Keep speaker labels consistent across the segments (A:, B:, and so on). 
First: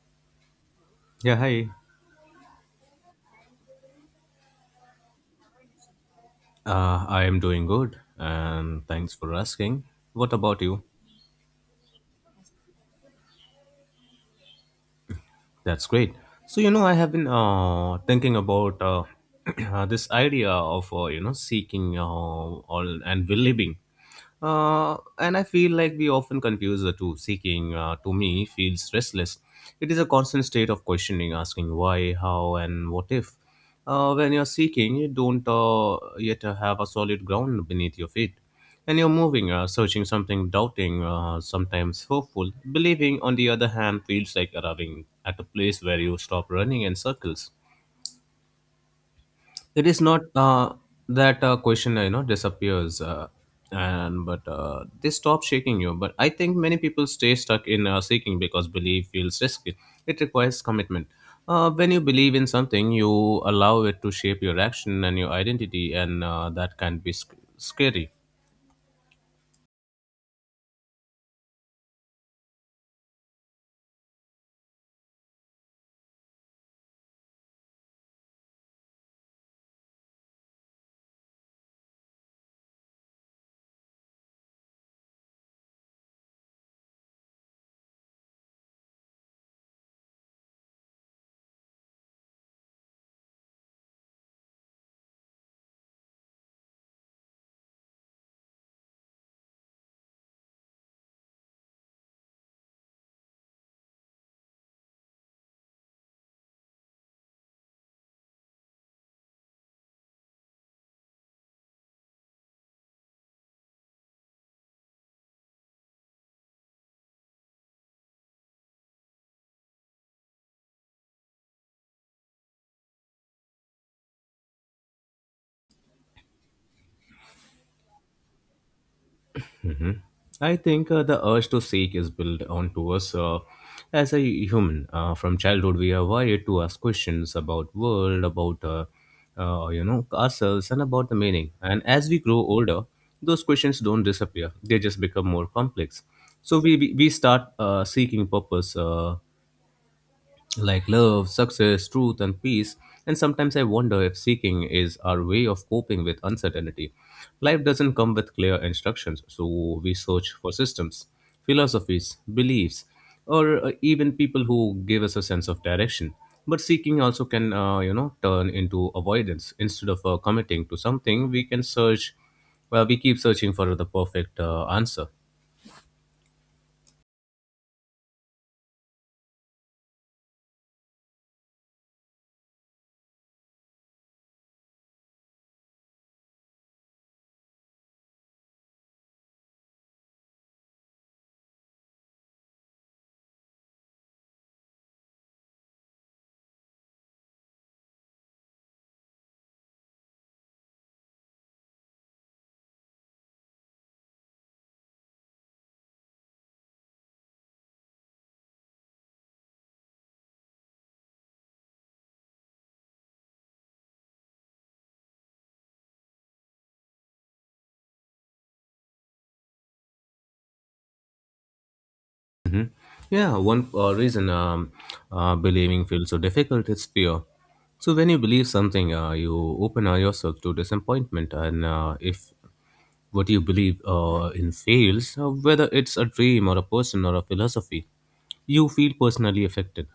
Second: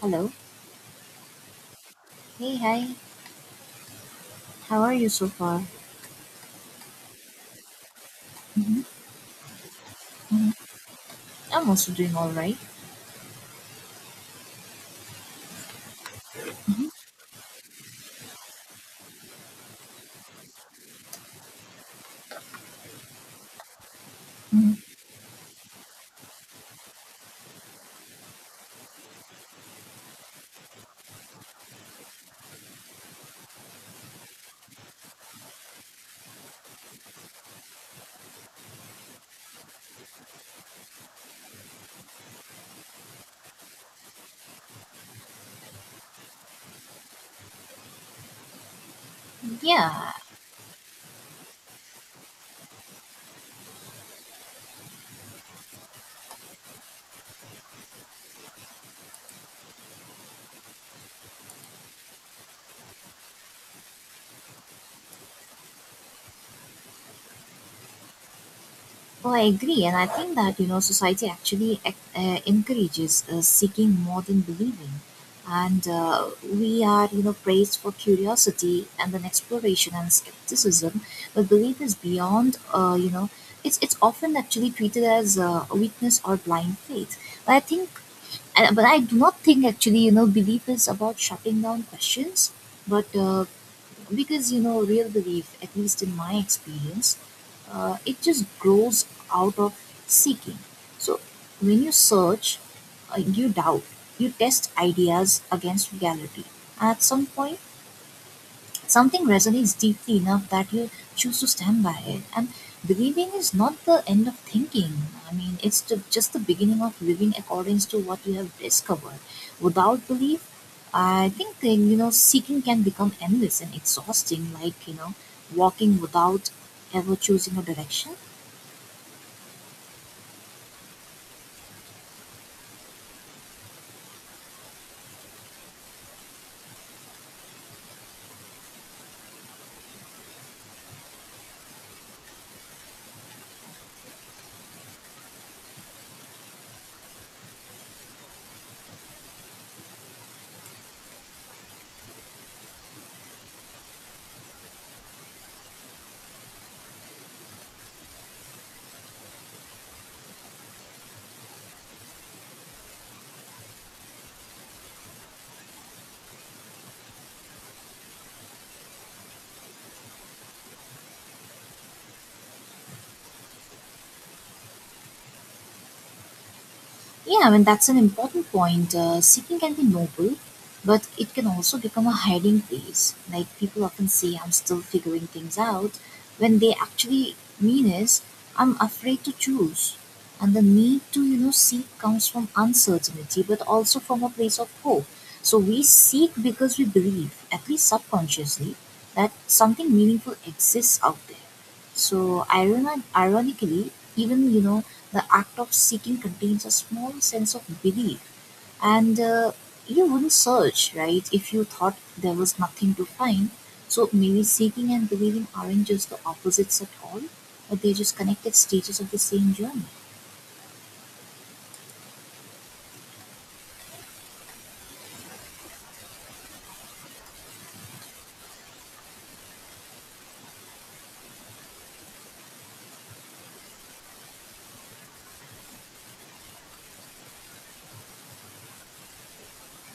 A: Hello.
B: Yeah, hi.
A: Hey, hi. How are you so far?
B: I am doing good,
A: Mhm,
B: and thanks for asking. What
A: mhm,
B: about you?
A: I'm also doing all right.
B: That's great. So you know,
A: Mhm,
B: I have been thinking about this idea of you know seeking all and believing,
A: mhm.
B: and I feel like we often confuse the two. Seeking, to me, feels restless. It is a constant state of questioning, asking why, how, and what if. When you're seeking, you don't yet have a solid ground beneath your feet. And you're moving, searching something, doubting, sometimes hopeful. Believing, on the other hand, feels like arriving at a place where you stop running in circles. It is
A: Yeah,
B: not that question, you know, disappears, and but they stop shaking you. But I think many people stay stuck in seeking because belief feels risky. It requires commitment. When you believe in something, you allow it to shape your action and your identity, and that can be scary.
A: well, I agree. And I think that, you know, society actually encourages seeking more than believing. And we are, you know, praised for curiosity and then exploration and skepticism. But belief is beyond, you know, it's often actually treated as a weakness or blind faith. But I think but I do not think actually, you know, belief is about shutting down questions, but because, you know, real belief, at least in my experience, it just grows out of seeking. So when you search, you doubt, you test ideas against reality. At some point, something resonates deeply enough that you choose to stand by it. And believing is not the end of thinking. It's just the beginning of living according to what you have discovered. Without belief, I think you know seeking can become endless and exhausting, like you know walking without ever choosing a direction.
B: I think the urge to seek is built onto us as a human. From childhood, we are wired to ask questions about world, about you know ourselves, and about the meaning. And as we grow older, those questions don't disappear; they just become more complex. So we start seeking purpose. Like love, success, truth, and peace. And sometimes I wonder if seeking is our way of coping with uncertainty. Life doesn't come with clear instructions, so we search for systems, philosophies, beliefs, or even people who give us a sense of direction. But seeking also can, you know, turn into avoidance. Instead of committing to something, we can well, we keep searching for the perfect answer.
A: Yeah, I mean, that's an important point. Seeking can be noble, but it can also become a hiding place. Like, people often say, I'm still figuring things out, when they actually mean is, I'm afraid to choose. And the need to, you know, seek comes from uncertainty, but also from a place of hope. So we seek because we believe, at least subconsciously, that something meaningful exists out there. So ironically, even you know the act of seeking contains a small sense of belief, and you wouldn't search, right, if you thought there was nothing to find. So maybe seeking and believing aren't just the opposites at all, but they're just connected stages of the same journey.
B: Yeah, one reason believing feels so difficult is fear. So when you believe something, you open yourself to disappointment, and if what you believe in fails, whether it's a dream or a person or a philosophy, you feel personally affected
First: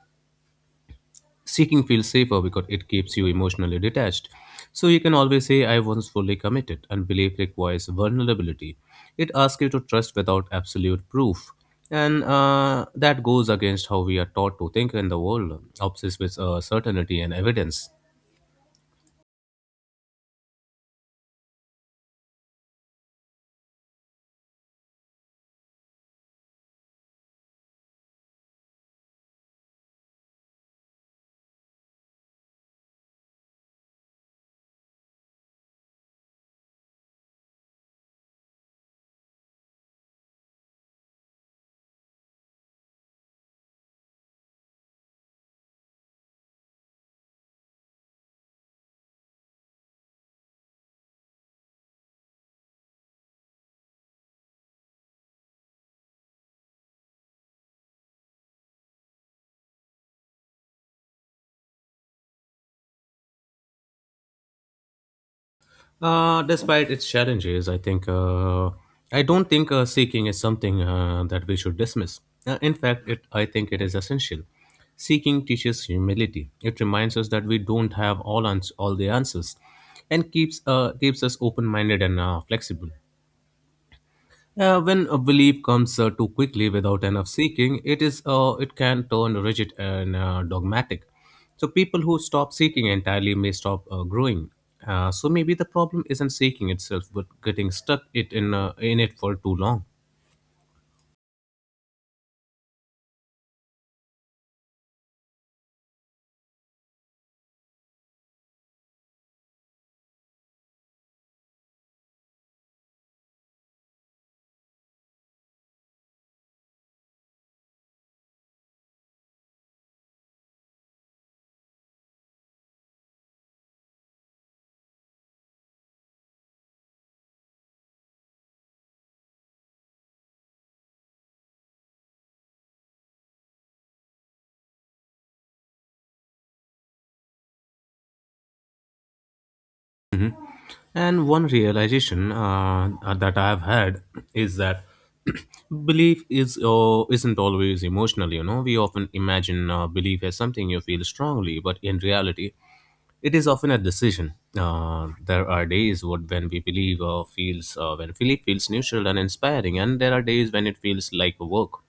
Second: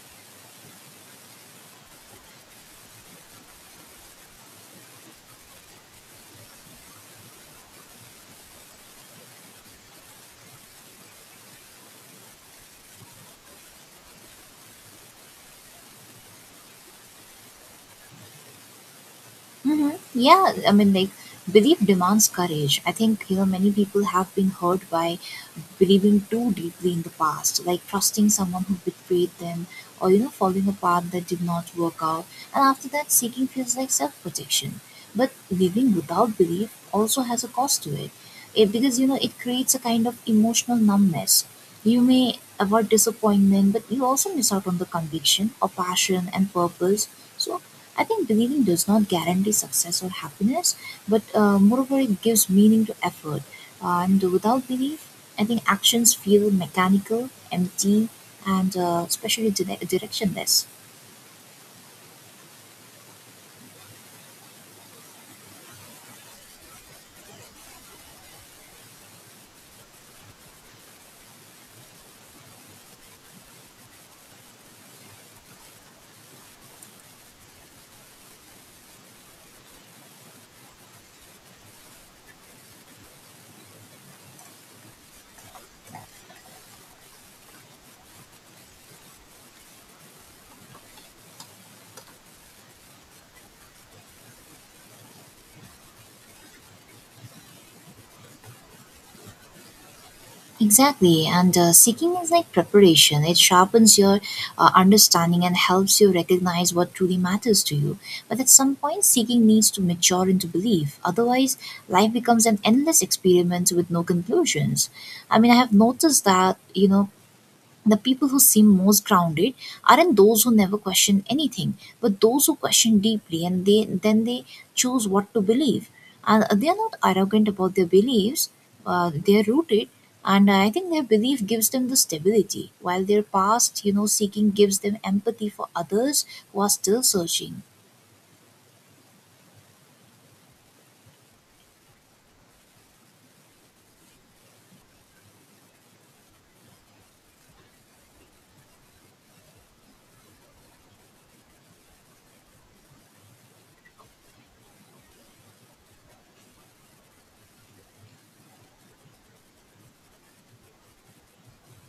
B: seeking feels safer because it keeps you emotionally detached. So you can always say, I was fully committed, and belief requires vulnerability. It asks you to trust without absolute proof. And that goes against how we are taught to think in the world, obsessed with certainty and evidence.
A: Mm-hmm. Yeah, I mean, like, belief demands courage. I think, you know, many people have been hurt by believing too deeply in the past, like trusting someone who betrayed them or, you know, following a path that did not work out. And after that, seeking feels like self protection. But living without belief also has a cost to it. It, because, you know, it creates a kind of emotional numbness. You may avoid disappointment, but you also miss out on the conviction or passion and purpose. So, I think believing does not guarantee success or happiness, but moreover, it gives meaning to effort. And without belief, I think actions feel mechanical, empty, and especially directionless.
B: Despite its challenges, I don't think seeking is something that we should dismiss. In fact, it I think it is essential. Seeking teaches humility. It reminds us that we don't have all the answers, and keeps us open minded and flexible. When a belief comes too quickly without enough seeking, it can turn rigid and dogmatic. So people who stop seeking entirely may stop growing. So maybe the problem isn't seeking itself, but getting stuck it in it for too long.
A: Exactly, and seeking is like preparation. It sharpens your understanding and helps you recognize what truly matters to you. But at some point, seeking needs to mature into belief. Otherwise, life becomes an endless experiment with no conclusions. I mean, I have noticed that, you know, the people who seem most grounded aren't those who never question anything but those who question deeply and they then they choose what to believe and they are not arrogant about their beliefs, they are rooted, and I think their belief gives them the stability while their past you know seeking gives them empathy for others who are still searching.
B: And one realization that I have had is that belief is isn't always emotional. You know, we often imagine belief as something you feel strongly, but in reality, it is often a decision. There are days what when we believe or feels when Philip feels neutral and inspiring, and there are days when it feels like a work.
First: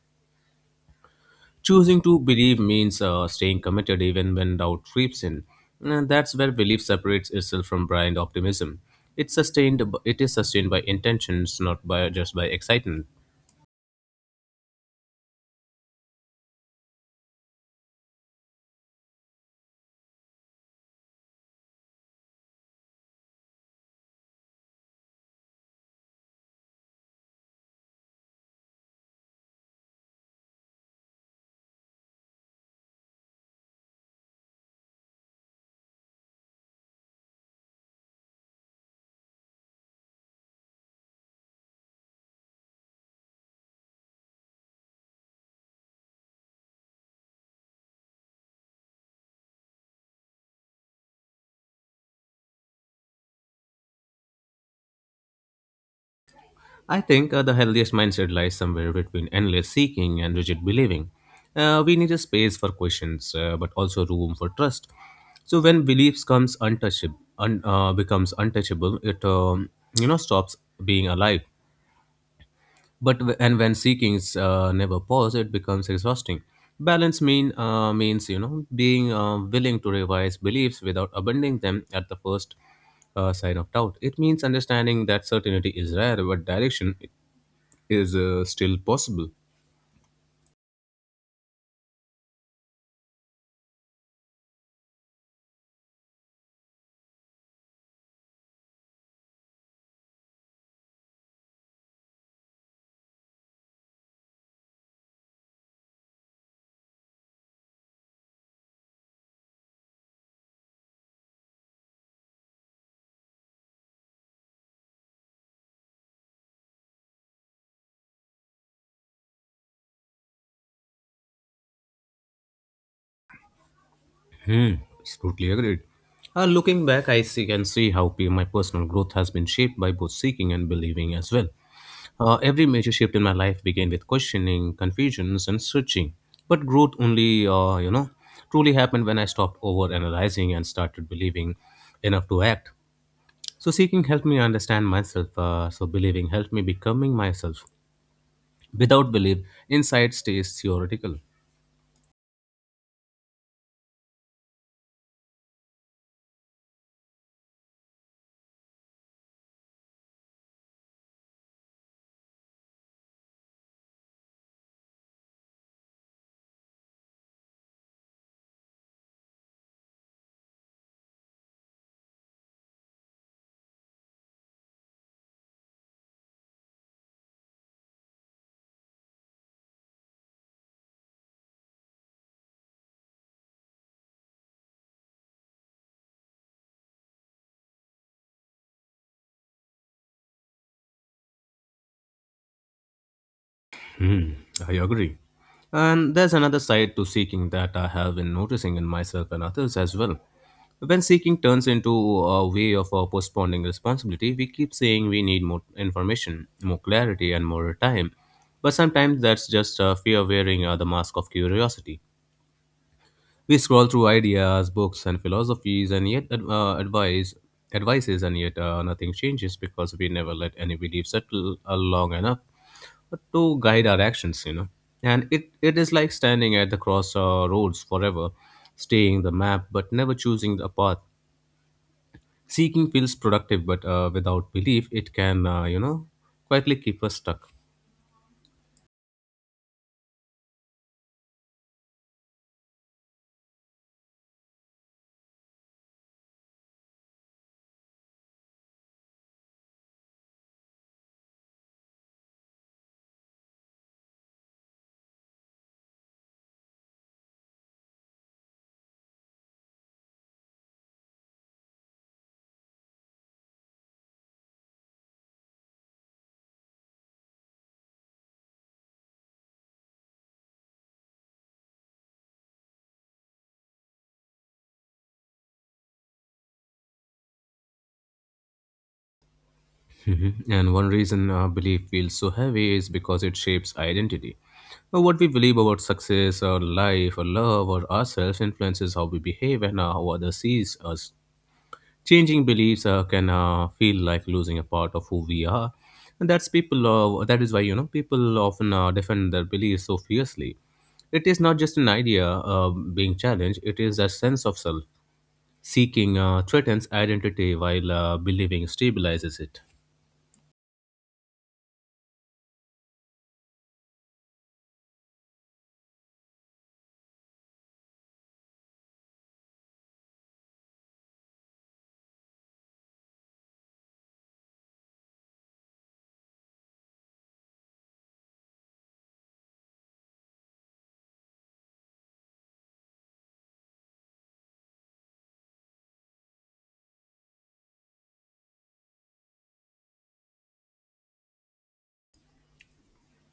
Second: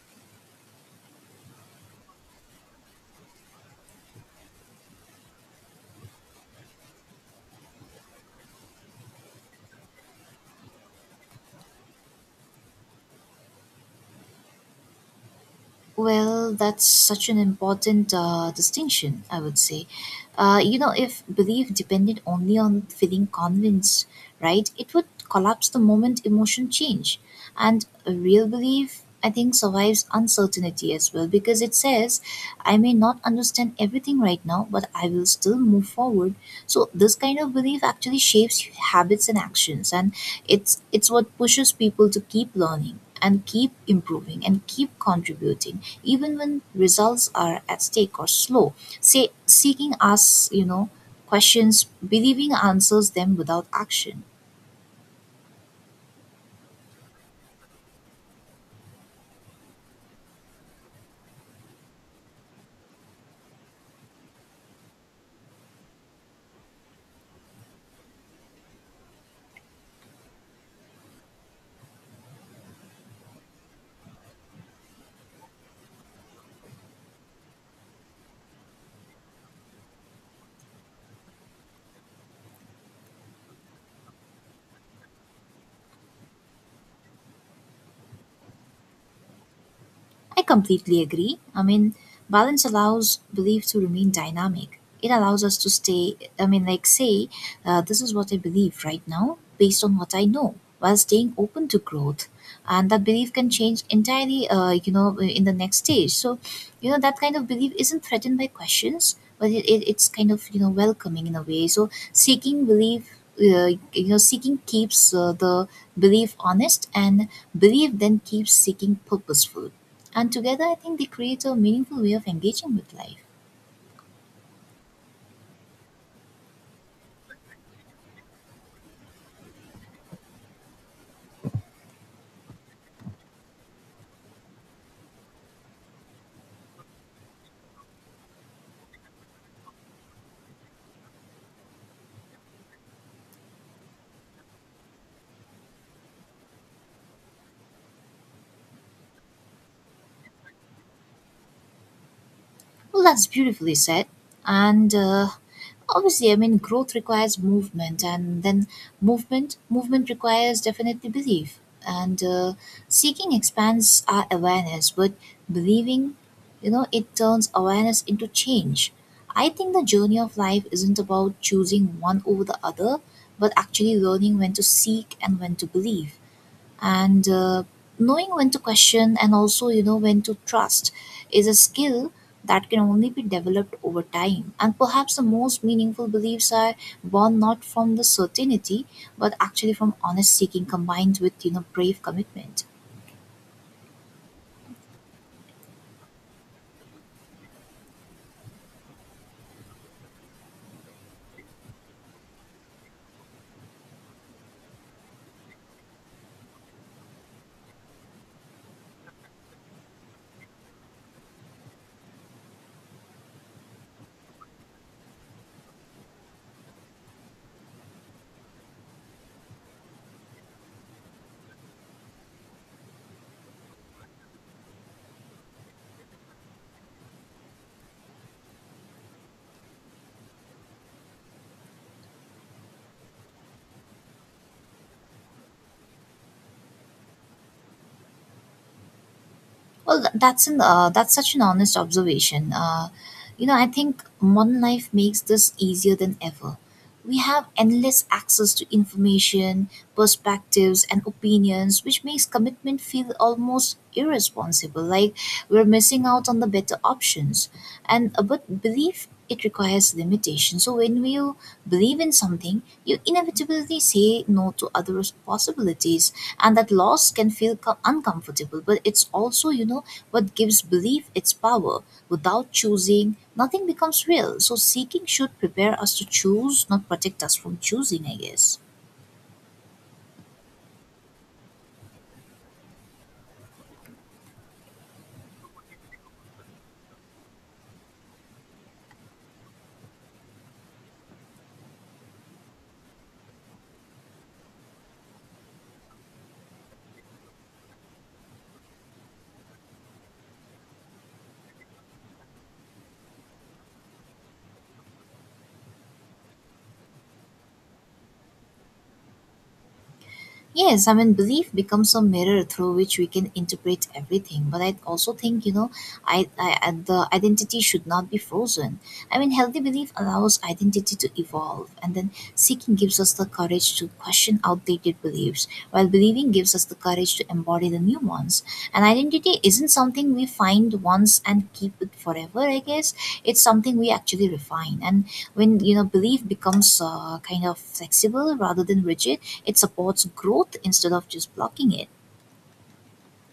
B: Choosing to believe means staying committed even when doubt creeps in, and that's where belief separates itself from blind optimism. It's sustained. It is sustained by intentions, not by just by excitement.
A: Well, that's such an important distinction, I would say. You know, if belief depended only on feeling convinced, right, it would collapse the moment emotion change. And a real belief, I think, survives uncertainty as well because it says, I may not understand everything right now, but I will still move forward. So, this kind of belief actually shapes habits and actions. And it's what pushes people to keep learning and keep improving and keep contributing even when results are at stake or slow. Say seeking us, you know, questions, believing answers them without action.
B: I think the healthiest mindset lies somewhere between endless seeking and rigid believing. We need a space for questions, but also room for trust. So when beliefs becomes untouchable, it you know stops being alive. But and when seekings never pause, it becomes exhausting. Balance means you know being willing to revise beliefs without abandoning them at the first sign of doubt. It means understanding that certainty is rare, but direction is still possible.
A: I completely agree. I mean, balance allows belief to remain dynamic. It allows us to stay, I mean, like, say, this is what I believe right now based on what I know while staying open to growth. And that belief can change entirely, you know, in the next stage. So, you know, that kind of belief isn't threatened by questions, but it's kind of, you know, welcoming in a way. So, seeking belief. You know, seeking keeps the belief honest, and belief then keeps seeking purposeful and together, I think they create a meaningful way of engaging with life.
B: Hmm, it's totally agreed. Looking back, I see can see how my personal growth has been shaped by both seeking and believing as well. Every major shift in my life began with questioning, confusions, and searching. But growth only, you know, truly happened when I stopped over analyzing and started believing enough to act. So seeking helped me understand myself. So believing helped me becoming myself. Without belief, insight stays theoretical.
A: Well, that's beautifully said. And obviously, I mean, growth requires movement, and then movement requires definitely belief. And seeking expands our awareness, but believing, you know, it turns awareness into change. I think the journey of life isn't about choosing one over the other, but actually learning when to seek and when to believe. And knowing when to question and also you know when to trust is a skill that can only be developed over time, and perhaps the most meaningful beliefs are born not from the certainty but actually from honest seeking combined with you know brave commitment.
B: Hmm, I agree. And there's another side to seeking that I have been noticing in myself and others as well. When seeking turns into a way of postponing responsibility, we keep saying we need more information, more clarity, and more time. But sometimes that's just fear wearing the mask of curiosity. We scroll through ideas, books, and philosophies, and yet advices, and yet nothing changes because we never let any belief settle long enough but to guide our actions, you know. And it is like standing at the crossroads forever, staying the map but never choosing the path. Seeking feels productive, but without belief, it can, you know, quietly keep us stuck.
A: Well, that's an that's such an honest observation. You know, I think modern life makes this easier than ever. We have endless access to information, perspectives, and opinions, which makes commitment feel almost irresponsible. Like we're missing out on the better options, and but belief it requires limitation. So when we believe in something, you inevitably say no to other possibilities, and that loss can feel uncomfortable. But it's also, you know, what gives belief its power. Without choosing, nothing becomes real. So seeking should prepare us to choose, not protect us from choosing, I guess.
B: Mhm. And one reason belief feels so heavy is because it shapes identity. What we believe about success or life or love or ourselves influences how we behave and how others sees us. Changing beliefs can feel like losing a part of who we are, and that's people that is why you know people often defend their beliefs so fiercely. It is not just an idea being challenged, it is a sense of self. Seeking threatens identity while believing stabilizes it.
A: Yes, I mean, belief becomes a mirror through which we can interpret everything. But I also think, you know, the identity should not be frozen. I mean, healthy belief allows identity to evolve, and then seeking gives us the courage to question outdated beliefs, while believing gives us the courage to embody the new ones. And identity isn't something we find once and keep it forever, I guess. It's something we actually refine. And when you know belief becomes kind of flexible rather than rigid, it supports growth instead of just blocking it.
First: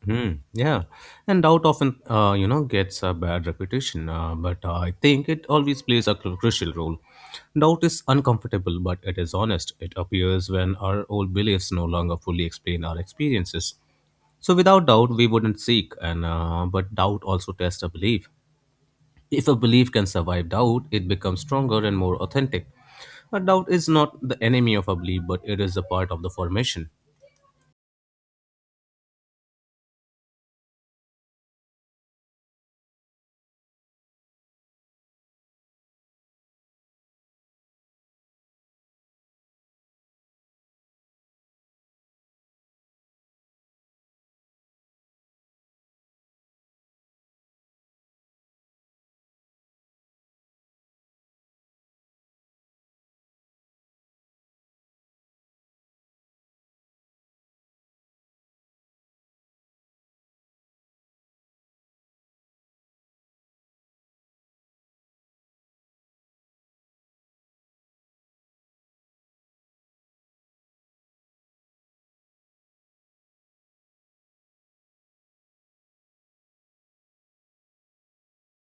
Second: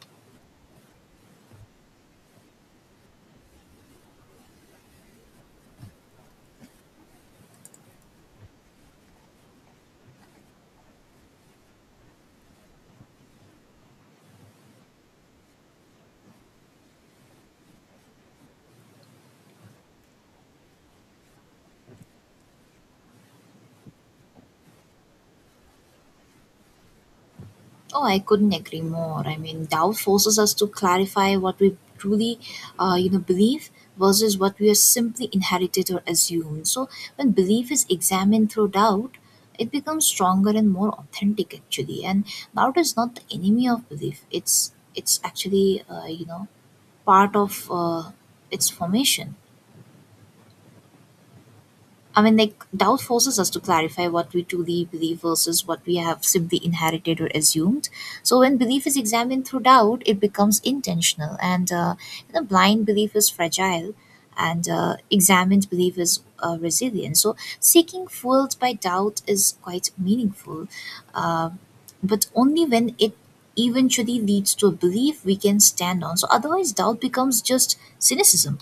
B: Hmm. Yeah, and doubt often, you know, gets a bad reputation. But I think it always plays a crucial role. Doubt is uncomfortable, but it is honest. It appears when our old beliefs no longer fully explain our experiences. So without doubt, we wouldn't seek. And but doubt also tests a belief. If a belief can survive doubt, it becomes stronger and more authentic. A doubt is not the enemy of a belief, but it is a part of the formation.
A: Oh, I couldn't agree more. I mean doubt forces us to clarify what we truly, you know, believe versus what we are simply inherited or assumed. So when belief is examined through doubt it becomes stronger and more authentic actually, and doubt is not the enemy of belief, it's actually, you know, part of its formation. I mean, like, doubt forces us to clarify what we truly believe versus what we have simply inherited or assumed. So, when belief is examined through doubt, it becomes intentional, and you know, blind belief is fragile, and examined belief is resilient. So, seeking fueled by doubt is quite meaningful, uh, but only when it eventually leads to a belief we can stand on. So, otherwise, doubt becomes just cynicism.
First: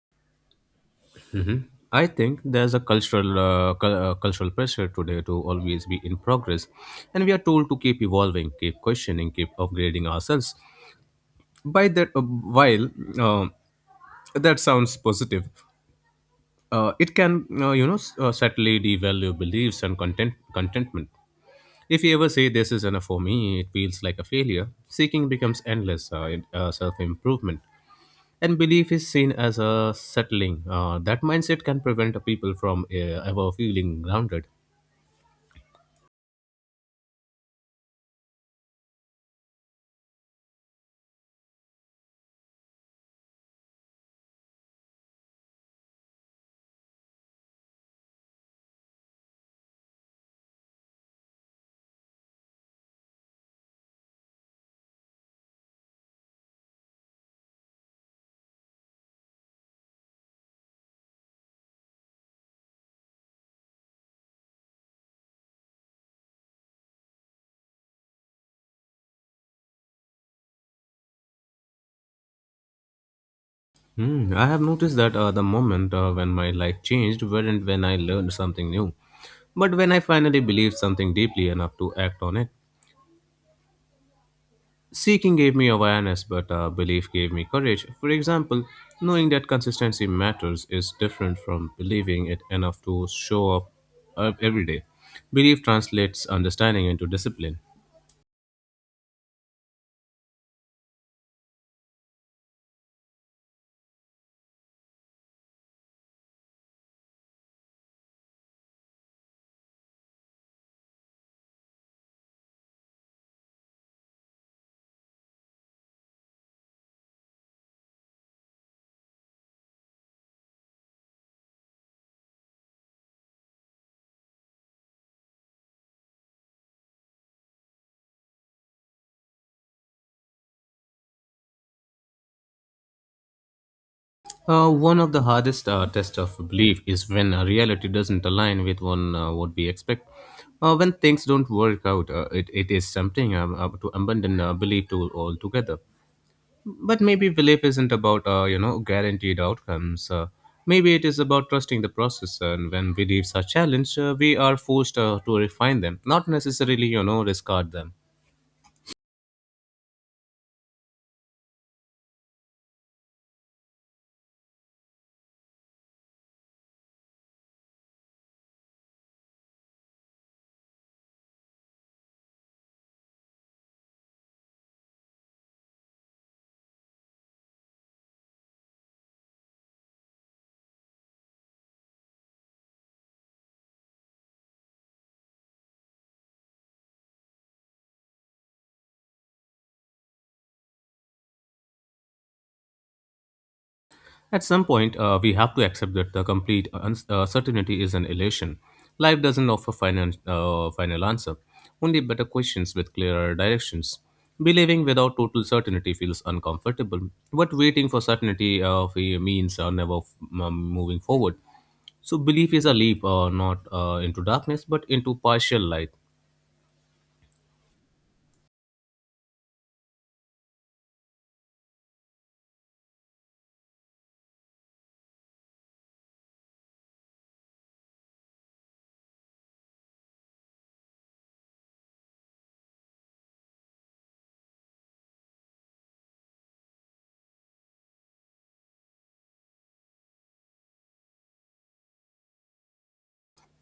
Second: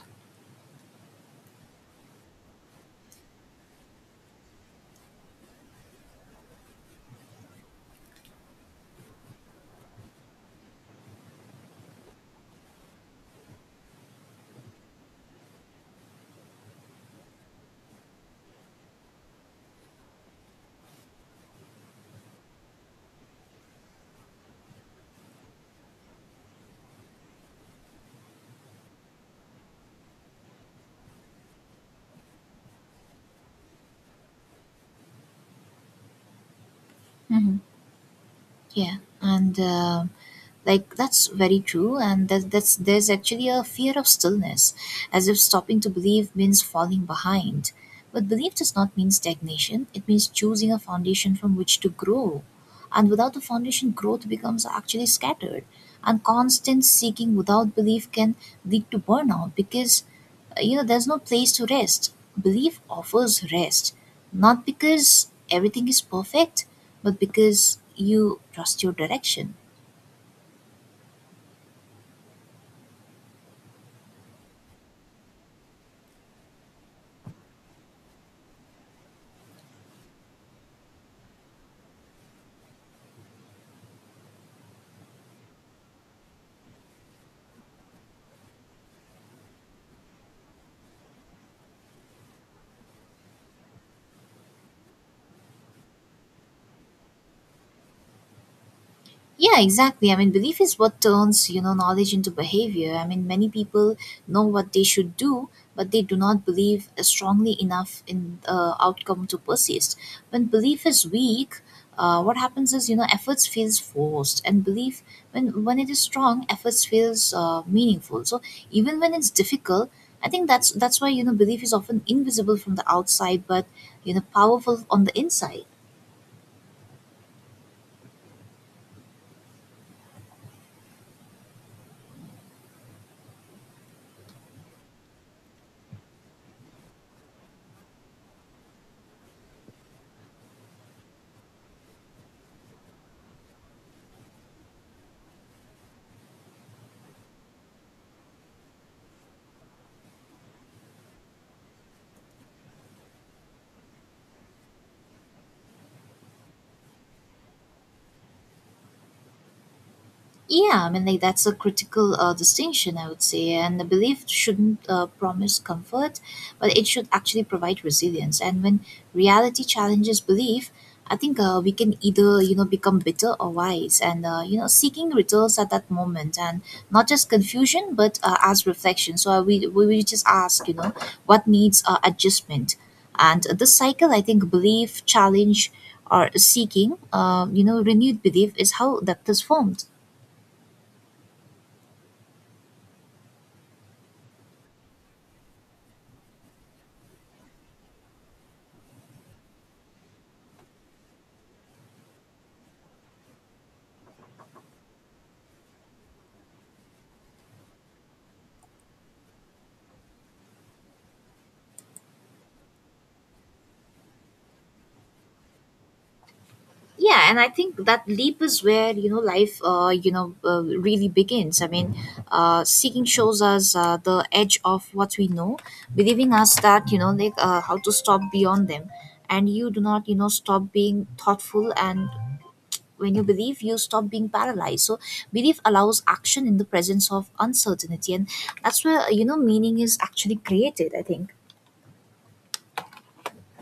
B: I think there's a cultural pressure today to always be in progress, and we are told to keep evolving, keep questioning, keep upgrading ourselves. By that, while uh, that sounds positive, it can you know subtly devalue beliefs and contentment. If you ever say this is enough for me, it feels like a failure. Seeking becomes endless self improvement, and belief is seen as a settling. That mindset can prevent people from ever feeling grounded.
A: hmm Yeah, and like that's very true, and that's there's actually a fear of stillness, as if stopping to believe means falling behind, but belief does not mean stagnation, it means choosing a foundation from which to grow. And without the foundation growth becomes actually scattered, and constant seeking without belief can lead to burnout because, you know, there's no place to rest. Belief offers rest not because everything is perfect but because you trust your direction.
B: Hmm, I have noticed that the moment when my life changed weren't when I learned something new, but when I finally believed something deeply enough to act on it. Seeking gave me awareness, but belief gave me courage. For example, knowing that consistency matters is different from believing it enough to show up every day. Belief translates understanding into discipline.
A: Yeah, exactly. I mean, belief is what turns, you know, knowledge into behavior. I mean, many people know what they should do, but they do not believe strongly enough in outcome to persist. When belief is weak, what happens is, you know, efforts feels forced, and belief when it is strong, efforts feels meaningful. So even when it's difficult, I think that's why you know belief is often invisible from the outside, but you know, powerful on the inside.
B: One of the hardest tests of belief is when reality doesn't align with one what we expect. When things don't work out, it is something to abandon belief to altogether. But maybe belief isn't about you know guaranteed outcomes. Maybe it is about trusting the process. And when beliefs are challenged, we are forced to refine them, not necessarily you know discard them.
A: Yeah, I mean, like that's a critical distinction, I would say. And the belief shouldn't promise comfort, but it should actually provide resilience. And when reality challenges belief, I think we can either you know become bitter or wise, and you know seeking returns at that moment, and not just confusion, but as reflection. So we just ask, you know, what needs adjustment, and this cycle, I think, belief, challenge, or seeking, you know, renewed belief is how that is formed.
B: At some point, we have to accept that the complete certainty is an illusion. Life doesn't offer final answer, only better questions with clearer directions. Believing without total certainty feels uncomfortable, but waiting for certainty means never f- moving forward. So, belief is a leap, not into darkness, but into partial light.
A: Yeah, and I think that leap is where you know life, you know, really begins. I mean seeking shows us the edge of what we know, believing us that you know like how to stop beyond them. And you do not you know stop being thoughtful, and when you believe you stop being paralyzed. So belief allows action in the presence of uncertainty, and that's where you know meaning is actually created, I think.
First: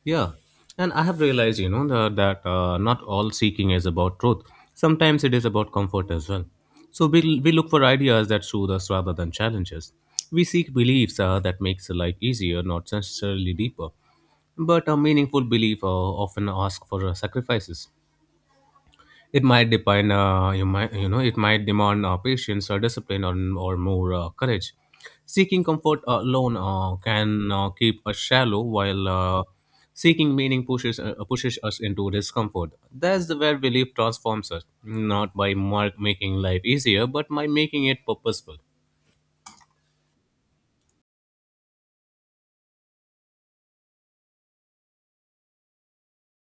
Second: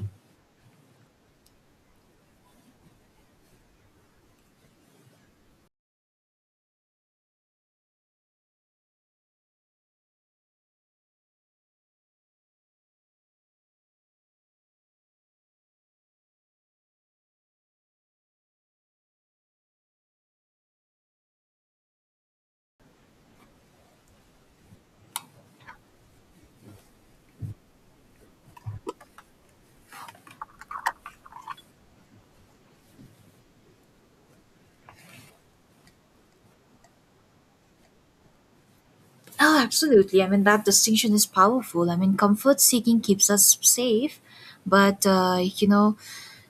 B: Yeah, and I have realized, you know, that not all seeking is about truth. Sometimes it is about comfort as well. So we look for ideas that soothe us rather than challenges. We seek beliefs that makes life easier, not necessarily deeper. But a meaningful belief often asks for sacrifices. It might you might, you know, it might demand patience or or more courage. Seeking comfort alone can keep us shallow, while seeking meaning pushes us into discomfort. That's the where belief transforms us, not by mark making life easier, but by making it purposeful.
A: Oh, absolutely. I mean, that distinction is powerful. I mean, comfort seeking keeps us safe, but,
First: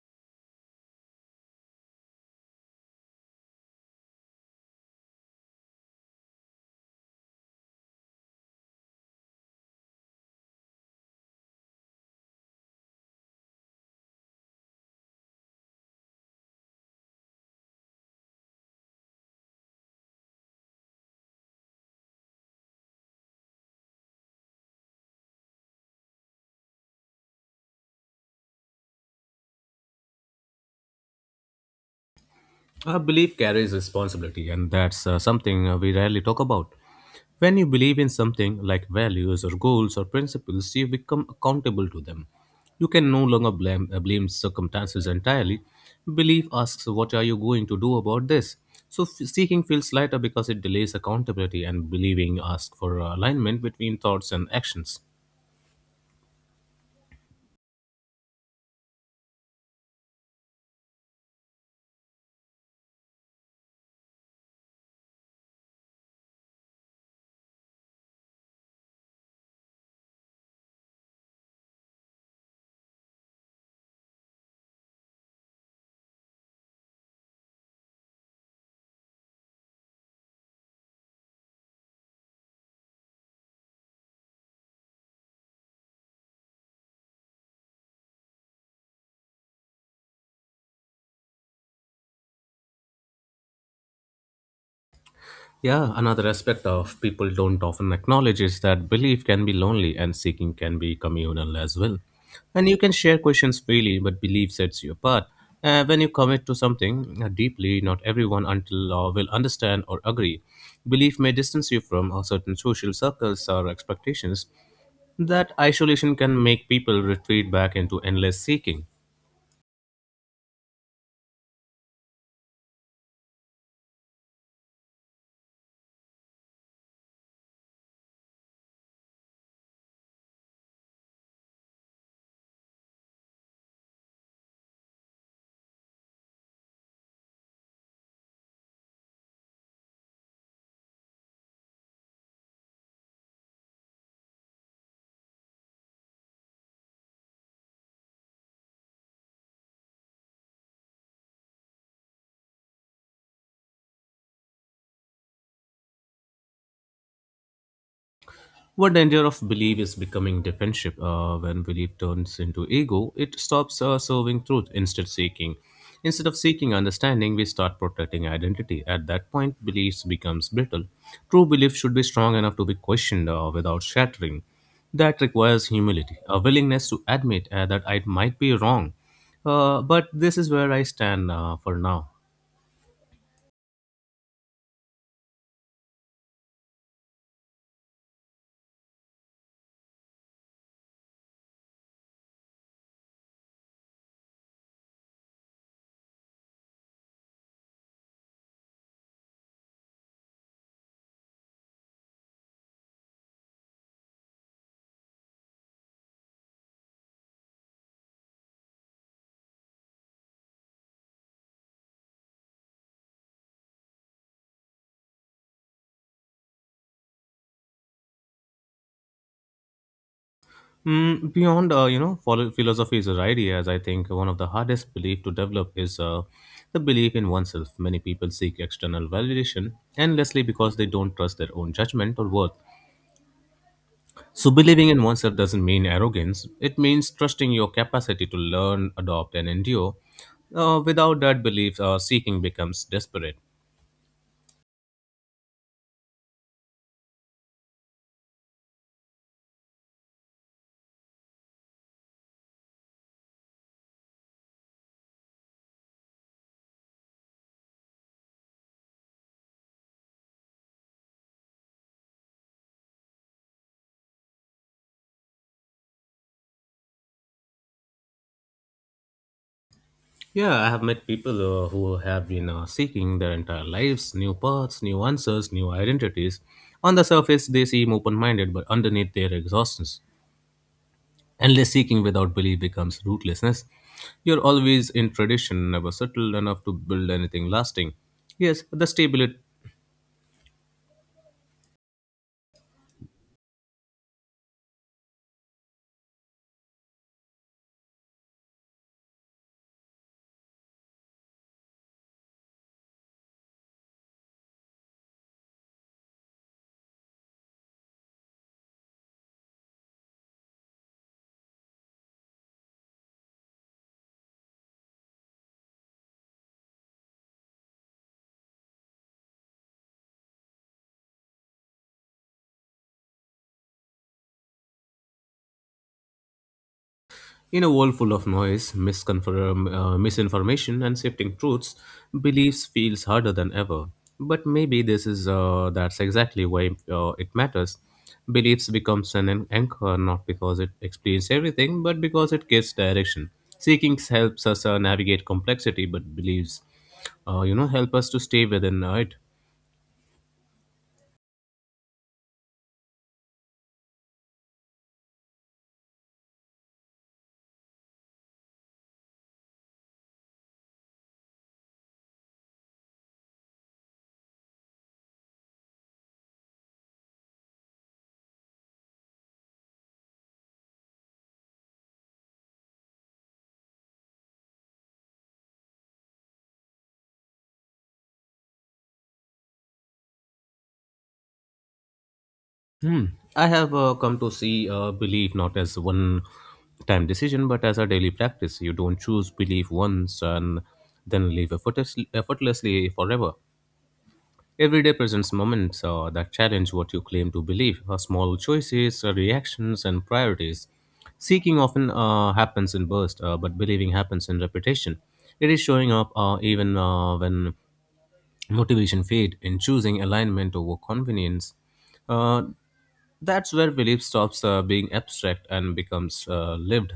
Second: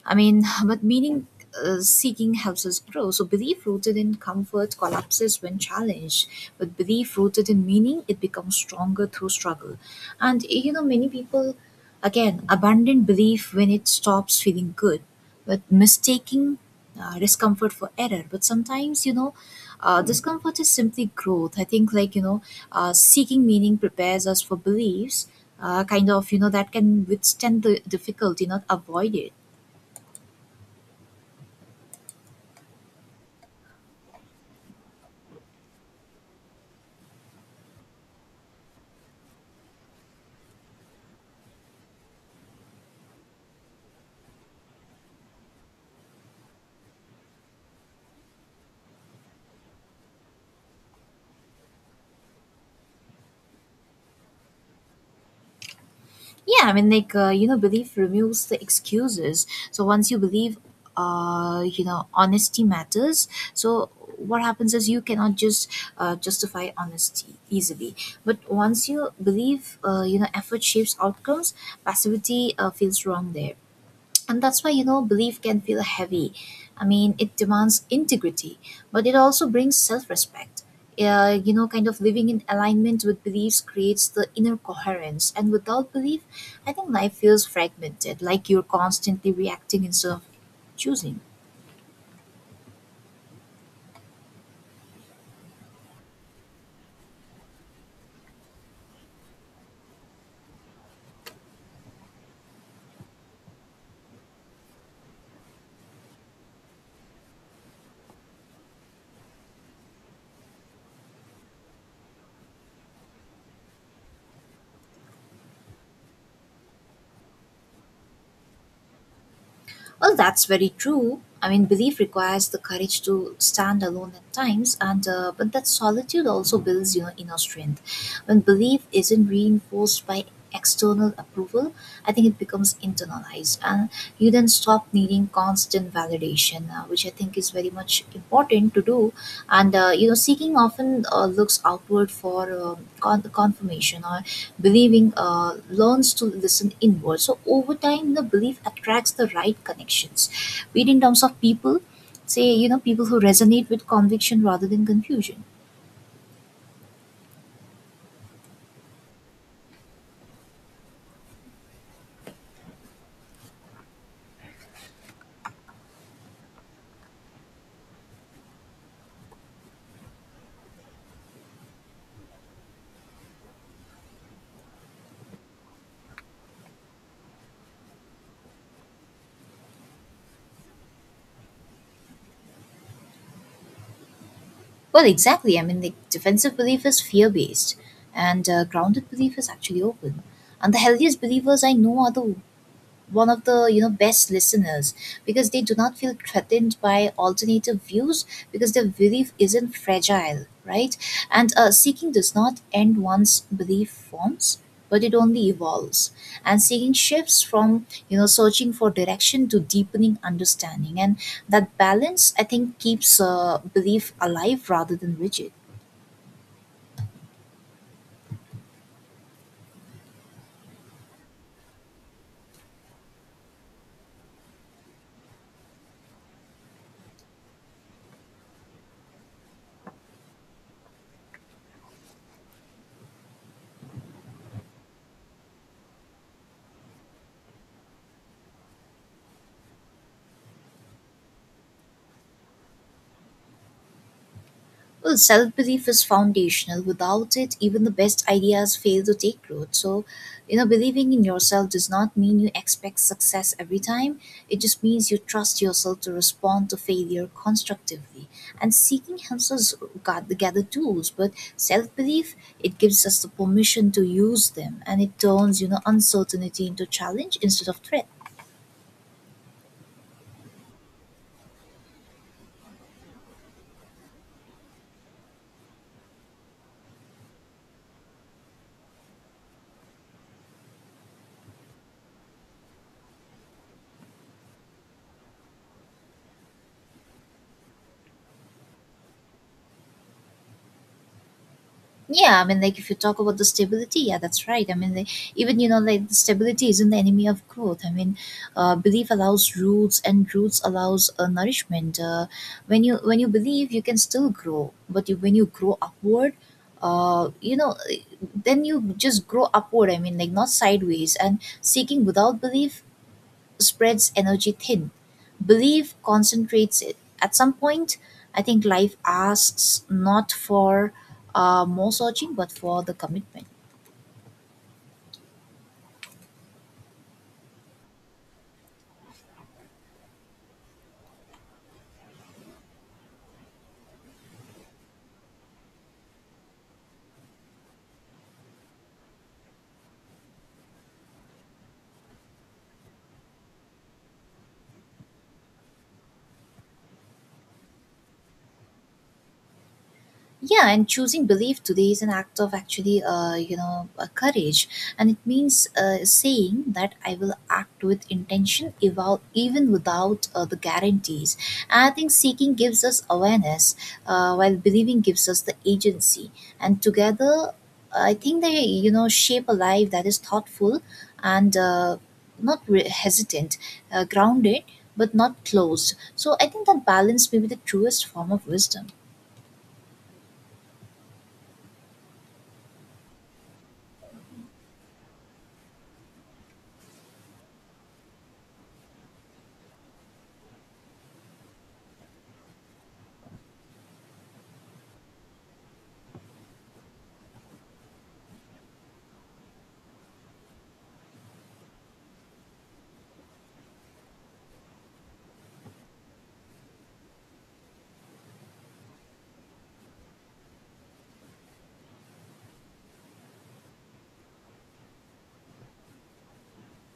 A: I mean, but meaning seeking helps us grow. So, belief rooted in comfort collapses when challenged, but belief rooted in meaning, it becomes stronger through struggle. And, many people, again, abandon belief when it stops feeling good, but mistaking discomfort for error. But sometimes, discomfort is simply growth. I think, seeking meaning prepares us for beliefs, kind of, that can withstand the difficulty, not avoid it.
B: Our belief carries responsibility, and that's something we rarely talk about. When you believe in something like values or goals or principles, you become accountable to them. You can no longer blame, blame circumstances entirely. Belief asks, what are you going to do about this? Seeking feels lighter because it delays accountability, and believing asks for alignment between thoughts and actions.
A: Yeah, I mean, belief removes the excuses. So once you believe, honesty matters. So what happens is you cannot just justify honesty easily. But once you believe, effort shapes outcomes, passivity feels wrong there. And that's why, belief can feel heavy. I mean, it demands integrity, but it also brings self-respect. Kind of living in alignment with beliefs creates the inner coherence. And without belief, I think life feels fragmented, like you're constantly reacting instead of choosing.
B: Yeah, another aspect of people don't often acknowledge is that belief can be lonely and seeking can be communal as well. And you can share questions freely, but belief sets you apart. When you commit to something deeply, not everyone until will understand or agree. Belief may distance you from certain social circles or expectations. That isolation can make people retreat back into endless seeking.
A: Well, that's very true. I mean, belief requires the courage to stand alone at times, and but that solitude also builds, inner strength. When belief isn't reinforced by external approval, I think it becomes internalized, and you then stop needing constant validation, which I think is very much important to do. And seeking often looks outward for confirmation, or believing learns to listen inward. So over time, the belief attracts the right connections, be it in terms of people, say, people who resonate with conviction rather than confusion.
B: One danger of belief is becoming defensive. When belief turns into ego, it stops serving truth instead seeking. Instead of seeking understanding, we start protecting identity. At that point, beliefs becomes brittle. True belief should be strong enough to be questioned without shattering. That requires humility, a willingness to admit that I might be wrong. But this is where I stand for now.
A: Well, exactly. I mean, like, defensive belief is fear based, and grounded belief is actually open. And the healthiest believers I know are the one of the, best listeners, because they do not feel threatened by alternative views, because their belief isn't fragile, right? And seeking does not end, one's belief forms, but it only evolves. And seeking shifts from, searching for direction to deepening understanding, and that balance, I think, keeps belief alive rather than rigid.
B: Beyond follow philosophies or ideas, I think one of the hardest belief to develop is the belief in oneself. Many people seek external validation endlessly because they don't trust their own judgment or worth. So believing in oneself doesn't mean arrogance. It means trusting your capacity to learn, adopt, and endure. Without that belief, seeking becomes desperate.
A: Well, self belief is foundational. Without it, even the best ideas fail to take root. So, believing in yourself does not mean you expect success every time. It just means you trust yourself to respond to failure constructively. And seeking helps us gather tools, but self belief, it gives us the permission to use them, and it turns, uncertainty into challenge instead of threat.
B: Yeah, I have met people who have been seeking their entire lives, new paths, new answers, new identities. On the surface, they seem open minded, but underneath their exhaustion, endless seeking without belief becomes rootlessness. You're always in tradition, never settled enough to build anything lasting. Yes, the stability.
A: Yeah, I mean, like, if you talk about the stability, yeah, that's right. I mean, like, even, the stability isn't the enemy of growth. I mean, belief allows roots, and roots allows nourishment. When you believe, you can still grow, but you, when you grow upward, uh, you know, then you just grow upward. I mean, like, not sideways. And seeking without belief spreads energy thin. Belief concentrates it. At some point, I think life asks not for more searching, but for the commitment.
B: In a world full of noise, misinformation, and shifting truths, beliefs feels harder than ever. But maybe this is that's exactly why it matters. Beliefs becomes an anchor not because it explains everything, but because it gives direction. Seeking helps us navigate complexity, but beliefs, help us to stay within it.
A: Yeah, and choosing belief today is an act of actually, courage. And it means, saying that I will act with intention, even without the guarantees. And I think seeking gives us awareness, while believing gives us the agency. And together, I think they, shape a life that is thoughtful, and not re- hesitant, grounded but not closed. So I think that balance may be the truest form of wisdom.
B: Hmm. I have come to see belief not as one time decision, but as a daily practice. You don't choose belief once and then live effortlessly forever. Every day presents moments that challenge what you claim to believe, small choices, reactions, and priorities. Seeking often happens in bursts, but believing happens in repetition. It is showing up even when motivation fades in choosing alignment over convenience. Uh, that's where belief stops being abstract and becomes lived.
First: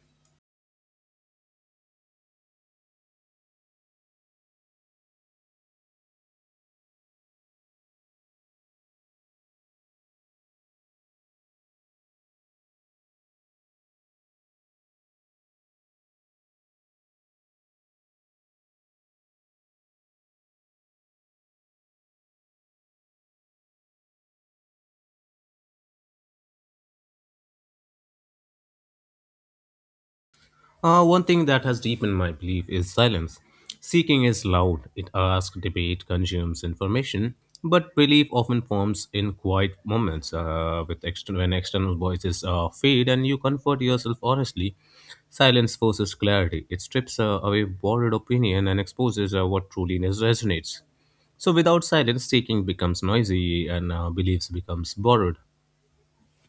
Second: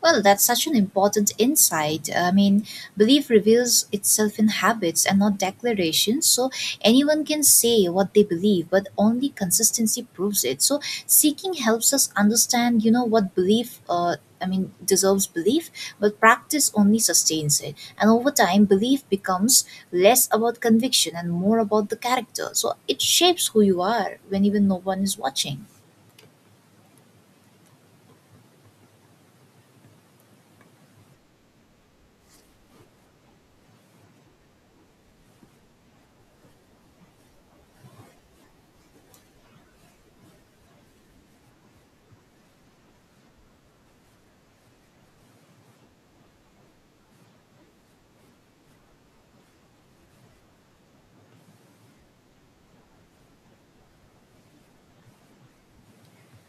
A: Well, that's such an important insight. I mean, belief reveals itself in habits and not declarations. So anyone can say what they believe, but only consistency proves it. So seeking helps us understand, you know, what belief. I mean, deserves belief, but practice only sustains it. And over time, belief becomes less about conviction and more about the character. So it shapes who you are when even no one is watching.
B: One thing that has deepened my belief is silence. Seeking is loud, it asks, debate, consumes information, but belief often forms in quiet moments when external voices fade and you comfort yourself honestly. Silence forces clarity, it strips away borrowed opinion and exposes what truly resonates. So without silence, seeking becomes noisy and beliefs becomes borrowed.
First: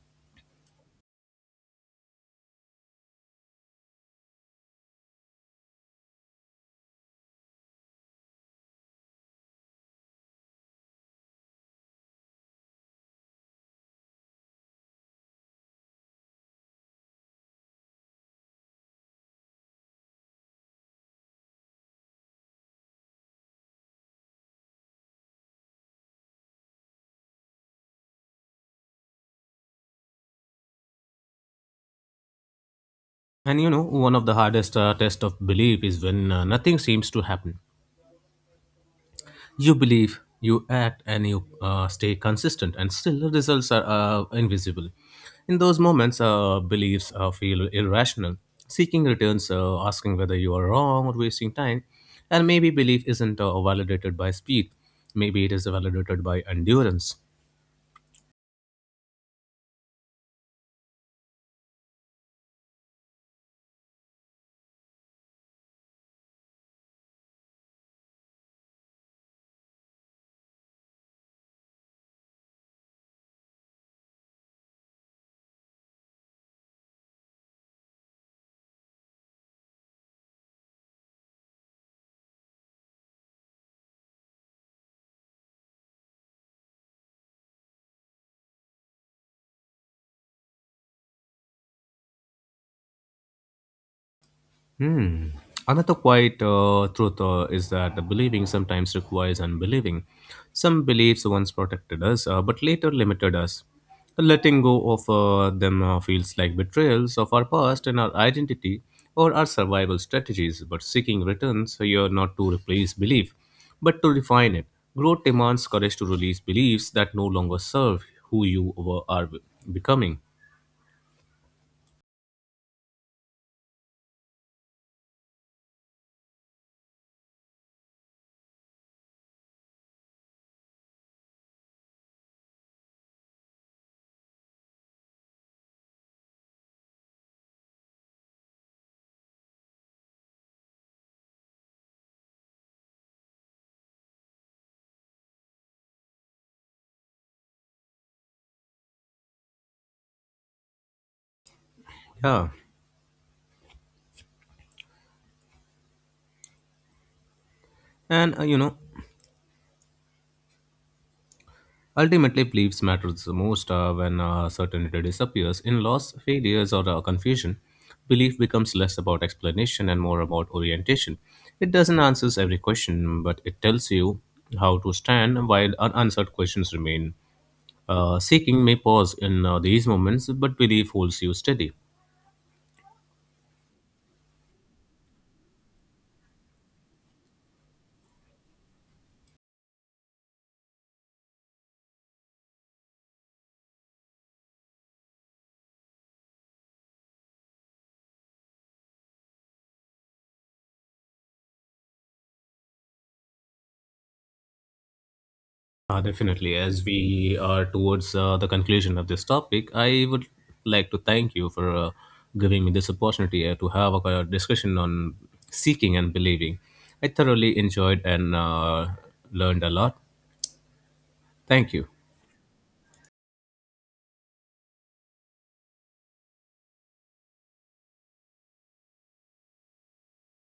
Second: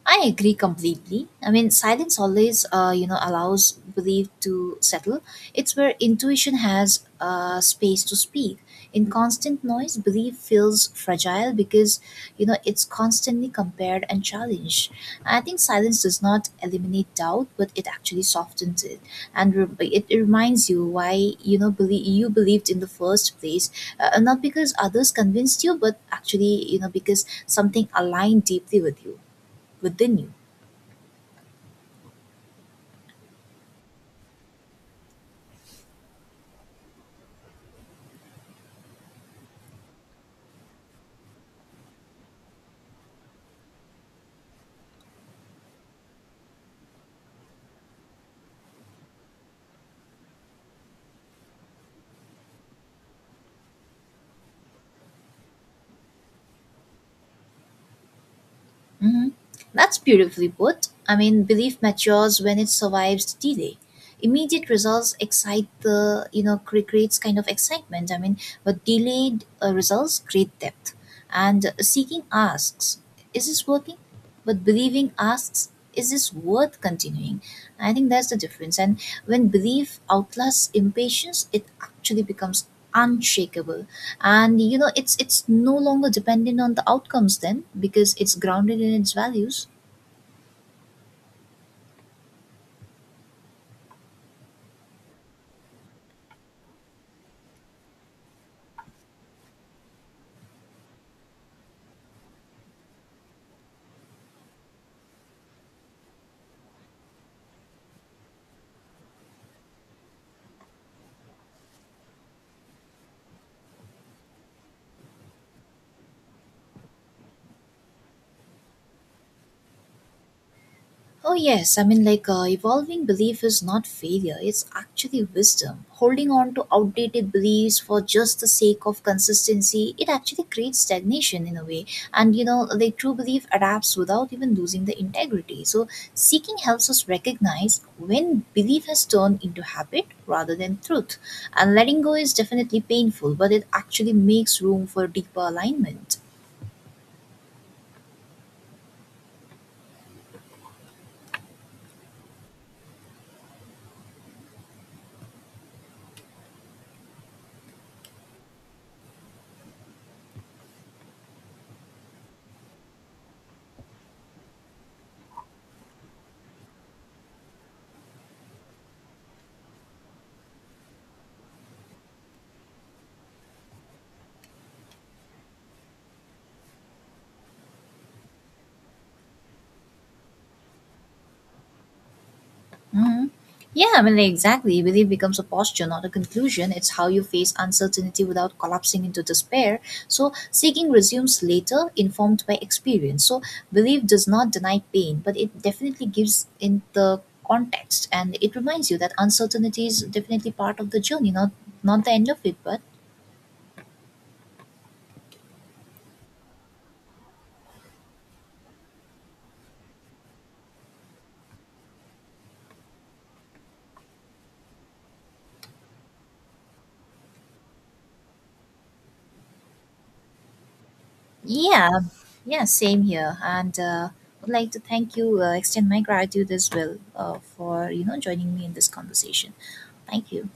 A: I agree completely. I mean, silence always, allows belief to settle. It's where intuition has space to speak. In constant noise, belief feels fragile because, it's constantly compared and challenged. I think silence does not eliminate doubt, but it actually softens it, and it reminds you why, you believed in the first place, not because others convinced you, but actually, because something aligned deeply with you within you.
B: And you know, one of the hardest tests of belief is when nothing seems to happen. You believe, you act, and you stay consistent, and still the results are invisible. In those moments, beliefs feel irrational. Seeking returns, asking whether you are wrong or wasting time, and maybe belief isn't validated by speed. Maybe it is validated by endurance.
A: Mhm. That's beautifully put. I mean, belief matures when it survives delay. Immediate results excite the, creates kind of excitement. I mean, but delayed results create depth. And seeking asks, is this working? But believing asks, is this worth continuing? I think that's the difference. And when belief outlasts impatience, it actually becomes unshakable. And you know, it's no longer dependent on the outcomes then, because it's grounded in its values.
B: Hmm. Another quiet truth is that the believing sometimes requires unbelieving. Some beliefs once protected us, but later limited us. Letting go of them feels like betrayals of our past and our identity or our survival strategies. But seeking returns here not to replace belief, but to refine it. Growth demands courage to release beliefs that no longer serve who you are becoming.
A: Oh, yes. I mean, like, evolving belief is not failure, it's actually wisdom. Holding on to outdated beliefs for just the sake of consistency, it actually creates stagnation in a way. And, true belief adapts without even losing the integrity. So, seeking helps us recognize when belief has turned into habit rather than truth. And letting go is definitely painful, but it actually makes room for deeper alignment.
B: Yeah. And ultimately, beliefs matters the most when certainty disappears. In loss, failures, or confusion, belief becomes less about explanation and more about orientation. It doesn't answers every question, but it tells you how to stand while unanswered questions remain. Seeking may pause in these moments, but belief holds you steady.
A: Hmm. Yeah, I mean, like, exactly. Belief becomes a posture, not a conclusion. It's how you face uncertainty without collapsing into despair. So, seeking resumes later, informed by experience. So, belief does not deny pain, but it definitely gives in the context, and it reminds you that uncertainty is definitely part of the journey, not the end of it. But
B: Definitely. As we are towards the conclusion of this topic, I would like to thank you for giving me this opportunity to have a discussion on seeking and believing. I thoroughly enjoyed and learned a lot. Thank you.
A: yeah, yeah, same here. And would like to thank you, extend my gratitude as well for, joining me in this conversation. Thank you.